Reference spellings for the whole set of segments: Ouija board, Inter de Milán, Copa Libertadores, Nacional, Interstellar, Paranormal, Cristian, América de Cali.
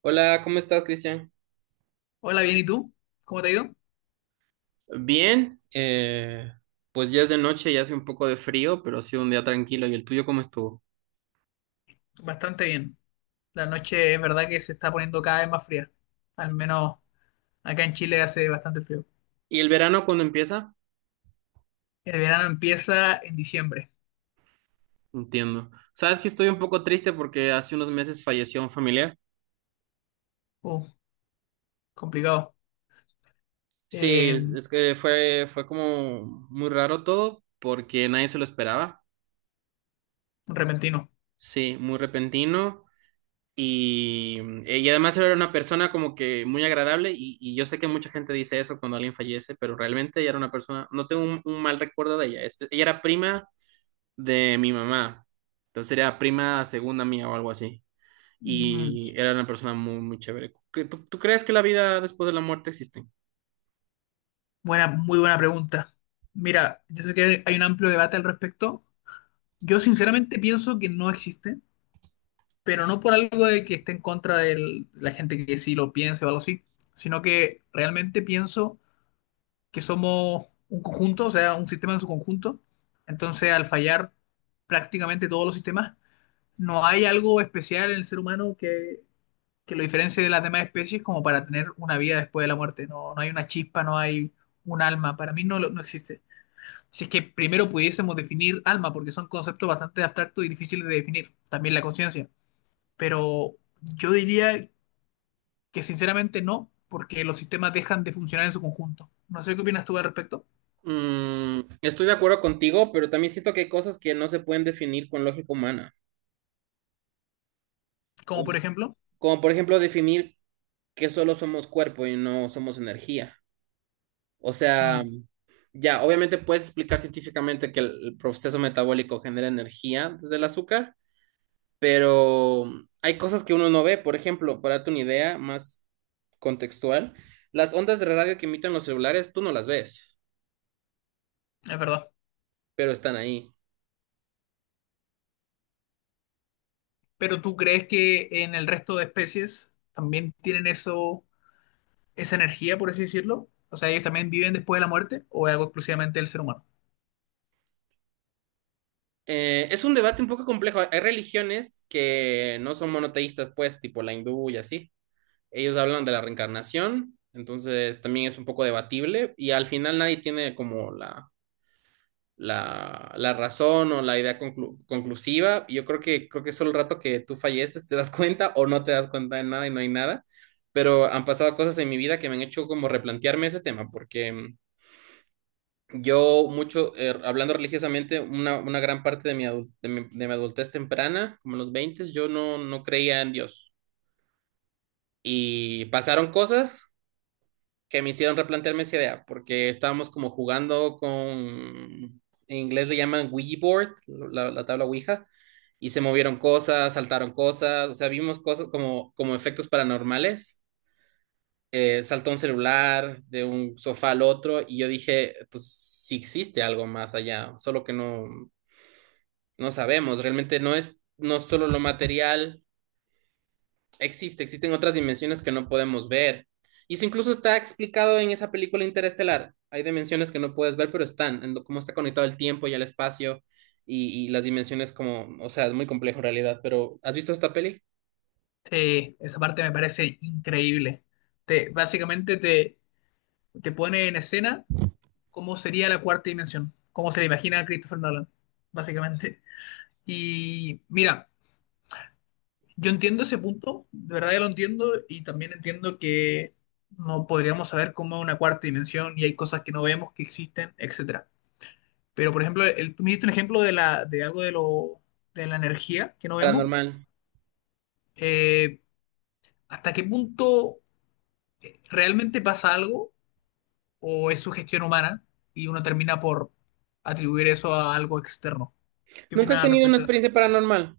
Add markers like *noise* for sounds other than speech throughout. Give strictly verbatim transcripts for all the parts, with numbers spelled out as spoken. Hola, ¿cómo estás, Cristian? Hola, bien, ¿y tú? ¿Cómo te ha ido? Bien, eh, pues ya es de noche y hace un poco de frío, pero ha sido un día tranquilo. ¿Y el tuyo cómo estuvo? Bastante bien. La noche es verdad que se está poniendo cada vez más fría. Al menos acá en Chile hace bastante frío. ¿Y el verano cuándo empieza? El verano empieza en diciembre. Entiendo. Sabes que estoy un poco triste porque hace unos meses falleció un familiar. Uh, complicado. Sí, Eh, es que fue, fue como muy raro todo porque nadie se lo esperaba. repentino. Sí, muy repentino. Y, mm, y además era una persona como que muy agradable y, y yo sé que mucha gente dice eso cuando alguien fallece, pero realmente ella era una persona, no tengo un, un mal recuerdo de ella. Este- ella era prima de mi mamá, entonces era prima segunda mía o algo así. Mm, Y era una persona muy, muy chévere. ¿Qué- ¿Tú, tú crees que la vida después de la muerte existe? buena, muy buena pregunta. Mira, yo sé que hay un amplio debate al respecto. Yo sinceramente pienso que no existe, pero no por algo de que esté en contra de la gente que sí lo piense o algo así, sino que realmente pienso que somos un conjunto, o sea, un sistema en su conjunto. Entonces, al fallar prácticamente todos los sistemas, no hay algo especial en el ser humano que, que lo diferencie de las demás especies como para tener una vida después de la muerte. No, no hay una chispa, no hay un alma. Para mí no, lo- no existe. Si es que primero pudiésemos definir alma, porque son conceptos bastante abstractos y difíciles de definir. También la conciencia. Pero yo diría que sinceramente no, porque los sistemas dejan de funcionar en su conjunto. No sé qué opinas tú al respecto. Mm, estoy de acuerdo contigo, pero también siento que hay cosas que no se pueden definir con lógica humana. Como O por s- ejemplo. Como por ejemplo definir que solo somos cuerpo y no somos energía. O sea, Mm, ya, obviamente puedes explicar científicamente que el proceso metabólico genera energía desde el azúcar, pero hay cosas que uno no ve. Por ejemplo, para darte una idea más contextual, las ondas de radio que emiten los celulares, tú no las ves, es verdad. pero están ahí. Pero ¿tú crees que en el resto de especies también tienen eso, esa energía, por así decirlo? O sea, ellos también viven después de la muerte o es algo exclusivamente del ser humano. Eh, es un debate un poco complejo. Hay religiones que no son monoteístas, pues, tipo la hindú y así. Ellos hablan de la reencarnación, entonces también es un poco debatible y al final nadie tiene como la la, la razón o la idea conclu- conclusiva. Y yo creo que, creo que solo el rato que tú falleces te das *laughs* cuenta o no te das cuenta de nada y no hay nada. Pero han pasado cosas en mi vida que me han hecho como replantearme ese tema, porque mm, yo mucho, eh, hablando religiosamente, una, una gran parte de mi, adul- de mi, de mi adultez temprana, como en los veinte, yo no, no creía en Dios. Y pasaron cosas que me hicieron replantearme esa idea, porque estábamos como jugando con, en inglés le llaman Ouija board, la, la tabla Ouija, y se movieron cosas, saltaron cosas, o sea, vimos cosas como, como efectos paranormales. Eh, saltó un celular de un sofá al otro y yo dije, pues sí existe algo más allá, solo que no, no sabemos, realmente no es no solo lo material existe, existen otras dimensiones que no podemos ver. Y eso incluso está explicado en esa película interestelar. Hay dimensiones que no puedes ver, pero están, en cómo está conectado el tiempo y el espacio y, y las dimensiones como, o sea, es muy complejo en realidad, pero ¿has visto esta peli? Eh, esa parte me parece increíble. Te, básicamente te, te pone en escena cómo sería la cuarta dimensión, cómo se la imagina a Christopher Nolan, básicamente. Y mira. Yo entiendo ese punto, de verdad yo lo entiendo y también entiendo que no podríamos saber cómo es una cuarta dimensión y hay cosas que no vemos que existen, etcétera. Pero por ejemplo, el, tú me diste un ejemplo de la, de algo de lo, de la energía que no vemos. Paranormal. Eh, ¿hasta qué punto realmente pasa algo o es sugestión humana y uno termina por atribuir eso a algo externo? ¿Qué ¿Nunca opinas has al tenido una respecto de eso? experiencia paranormal?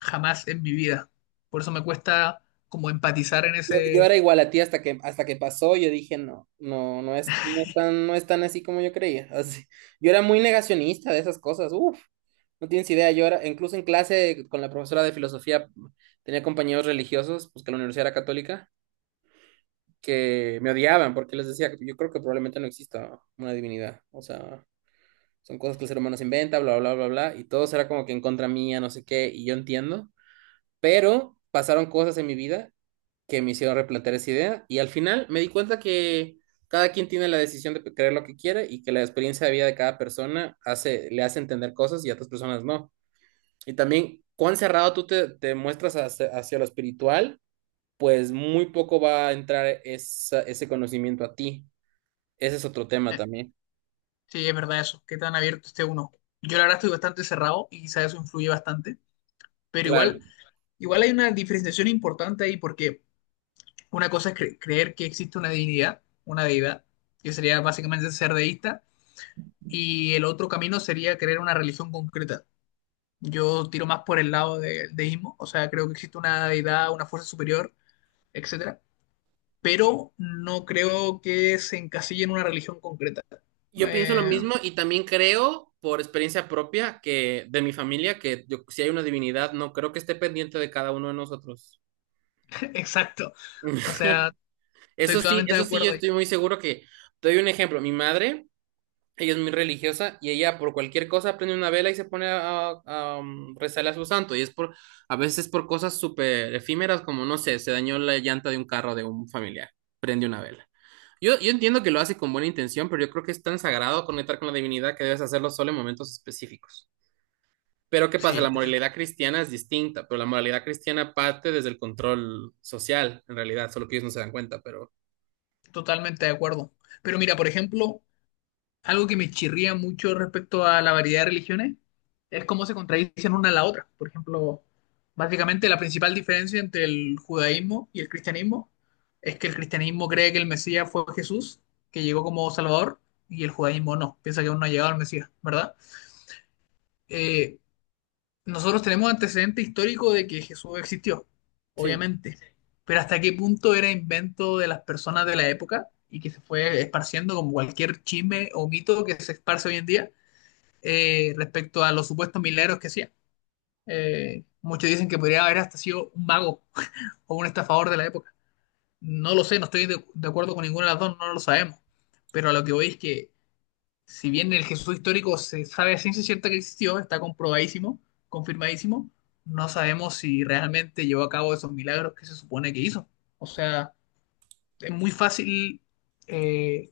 Jamás en mi vida. Por eso me cuesta como empatizar en Yo, yo ese. era igual a ti hasta que, hasta que pasó, yo dije, no, no, no es, no es tan, no es tan así como yo creía. *laughs* Así. Yo era muy negacionista de esas cosas, uff. No tienes idea, yo era, incluso en clase con la profesora de filosofía tenía compañeros religiosos, pues que la universidad era católica, que me odiaban porque les decía, yo creo que probablemente no exista una divinidad, o sea, son cosas que el ser humano se inventa, bla, bla, bla, bla, y todo era como que en contra mía, no sé qué, y yo entiendo, pero pasaron cosas en mi vida que me hicieron replantear esa idea, y al final me di cuenta que cada quien tiene la decisión de creer lo que quiere y que la experiencia de vida de cada persona hace, le hace entender cosas y a otras personas no. Y también, cuán cerrado tú te, te muestras hacia, hacia lo espiritual, pues muy poco va a entrar esa- ese conocimiento a ti. Ese es otro tema también. Sí, es verdad eso, qué tan abierto esté uno. Yo la verdad estoy bastante cerrado y quizás eso influye bastante, pero Claro. igual, igual hay una diferenciación importante ahí porque una cosa es cre- creer que existe una divinidad, una deidad, que sería básicamente ser deísta, y el otro camino sería creer una religión concreta. Yo tiro más por el lado del deísmo, o sea, creo que existe una deidad, una fuerza superior, etcétera, pero no creo que se encasille en una religión concreta. Yo pienso lo Eh, mismo y también creo, por experiencia propia, que de mi familia, que yo- si hay una divinidad, no creo que esté pendiente de cada uno de nosotros. *laughs* exacto. O *laughs* sea, estoy Eso sí, totalmente de eso sí, yo acuerdo ahí. estoy muy seguro que, te doy un ejemplo, mi madre. Ella es muy religiosa y ella por cualquier cosa prende una vela y se pone a, a, um, rezarle a su santo. Y es por, a veces por cosas súper efímeras, como no sé, se dañó la llanta de un carro de un familiar. Prende una vela. Yo, yo entiendo que lo hace con buena intención, pero yo creo que es tan sagrado conectar con la divinidad que debes hacerlo solo en momentos específicos. Pero ¿qué pasa? La Sí, estoy moralidad cristiana es distinta, pero la moralidad cristiana parte desde el control social, en realidad, solo que ellos no se dan cuenta, pero totalmente de acuerdo. Pero mira, por ejemplo, algo que me chirría mucho respecto a la variedad de religiones es cómo se contradicen una a la otra. Por ejemplo, básicamente la principal diferencia entre el judaísmo y el cristianismo es que el cristianismo cree que el Mesías fue Jesús, que llegó como Salvador, y el judaísmo no, piensa que aún no ha llegado al Mesías, ¿verdad? Eh, Nosotros tenemos antecedente histórico de que Jesús existió, sí. obviamente, pero hasta qué punto era invento de las personas de la época y que se fue esparciendo como cualquier chisme o mito que se esparce hoy en día eh, respecto a los supuestos milagros que hacía. Eh, muchos dicen que podría haber hasta sido un mago *laughs* o un estafador de la época. No lo sé, no estoy de, de acuerdo con ninguna de las dos, no lo sabemos, pero a lo que voy es que si bien el Jesús histórico se sabe a ciencia cierta que existió, está comprobadísimo, confirmadísimo, no sabemos si realmente llevó a cabo esos milagros que se supone que hizo. O sea, es muy fácil eh,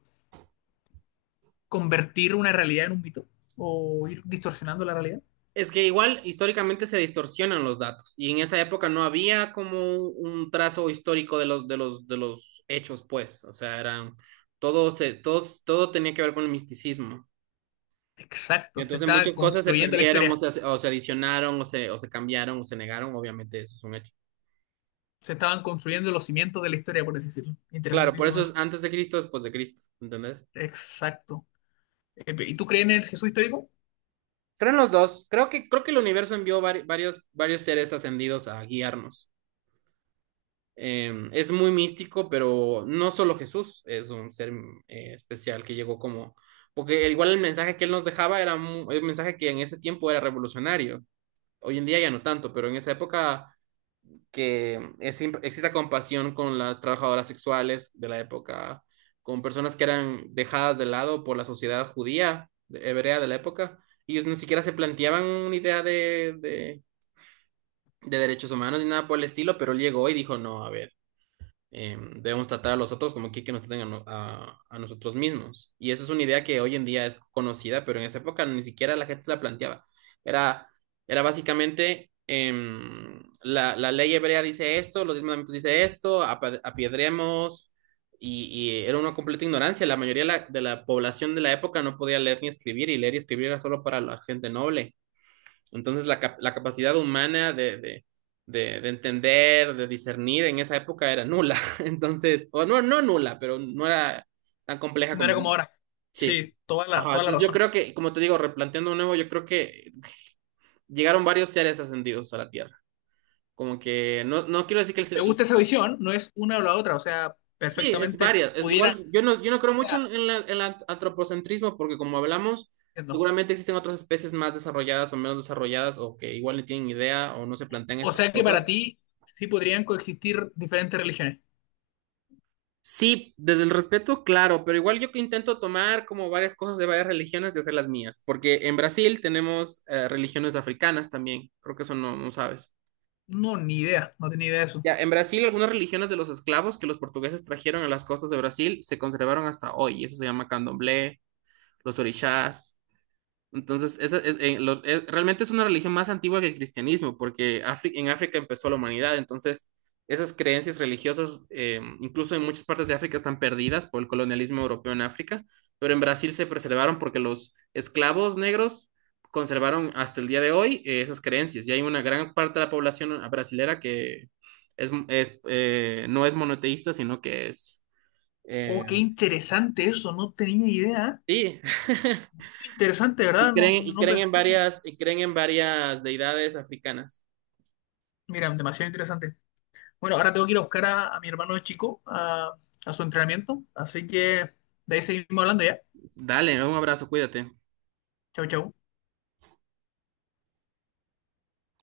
convertir una realidad en un mito o ir distorsionando la realidad. Es que igual históricamente se distorsionan los datos y en esa época no había como un trazo histórico de los de los de los hechos, pues, o sea, eran todo se todos todo tenía que ver con el misticismo. Exacto, se Entonces estaba muchas cosas se construyendo la perdieron o historia, se, o se adicionaron o se o se cambiaron o se negaron, obviamente eso es un hecho. se estaban construyendo los cimientos de la historia, por así decirlo. Claro, por Interesantísimo eso es eso. antes de Cristo, después de Cristo, ¿entendés? Exacto. Eh, ¿y tú crees en el Jesús histórico? Creo en los dos. Creo que creo que el universo envió vari- varios varios seres ascendidos a guiarnos. Eh, es muy místico, pero no solo Jesús es un ser eh, especial que llegó como, porque igual el mensaje que él nos dejaba era un mensaje que en ese tiempo era revolucionario. Hoy en día ya no tanto, pero en esa época que es- exista compasión con las trabajadoras sexuales de la época, con personas que eran dejadas de lado por la sociedad judía, de- hebrea de la época. Ellos ni siquiera se planteaban una idea de, de, de derechos humanos ni nada por el estilo, pero él llegó y dijo, no, a ver eh, debemos tratar a los otros como que, que nos traten a, no- a- a nosotros mismos. Y esa es una idea que hoy en día es conocida, pero en esa época ni siquiera la gente se la planteaba. Era, Era básicamente, em, la, la ley hebrea dice esto, los diez mandamientos dice esto, apa- apiedremos, y, y era una completa ignorancia. La mayoría de la, de la población de la época no podía leer ni escribir, y leer y escribir era solo para la gente noble. Entonces la, cap la capacidad humana de, de, de, de, entender, de discernir en esa época era nula. *laughs* Entonces, o no, no nula, pero no era tan compleja No era como como hoy. ahora. Sí. Sí, toda la, Ajá, toda la entonces yo razón. creo que, como te digo, replanteando de nuevo, yo creo que llegaron varios seres ascendidos a la Tierra. Como que no, no quiero decir que el Me ser... gusta esa visión, no es una o la otra, o sea, Sí, es perfectamente varias. Es pudieran, igual, yo no, yo no creo o mucho sea, en, la, en el antropocentrismo porque como hablamos, entiendo. seguramente existen otras especies más desarrolladas o menos desarrolladas o que igual no tienen idea o no se plantean O estas sea que para cosas. ti sí podrían coexistir diferentes religiones. Sí, desde el respeto, claro, pero igual yo que intento tomar como varias cosas de varias religiones y hacer las mías, porque en Brasil tenemos eh, religiones africanas también, creo que eso no, no sabes. No, ni idea, no tenía idea de eso. Ya, en Brasil algunas religiones de los esclavos que los portugueses trajeron a las costas de Brasil se conservaron hasta hoy, y eso se llama candomblé, los orixás, entonces, esa es- en los- es- realmente es una religión más antigua que el cristianismo, porque Afri- en África empezó la humanidad. Entonces, esas creencias religiosas, eh, incluso en muchas partes de África, están perdidas por el colonialismo europeo en África, pero en Brasil se preservaron porque los esclavos negros conservaron hasta el día de hoy, eh, esas creencias. Y hay una gran parte de la población brasilera que es, es, eh, no es monoteísta, sino que es... eh, Oh, qué interesante eso, no tenía idea. sí, *laughs* Muy interesante, y ¿verdad? No, creen, y no creen en pensé. varias, y creen en varias deidades africanas. Mira, demasiado interesante. Bueno, ahora tengo que ir a buscar a, a mi hermano chico a, a su entrenamiento, así que de ahí seguimos hablando ya. Dale, un abrazo, cuídate. Chau, chau.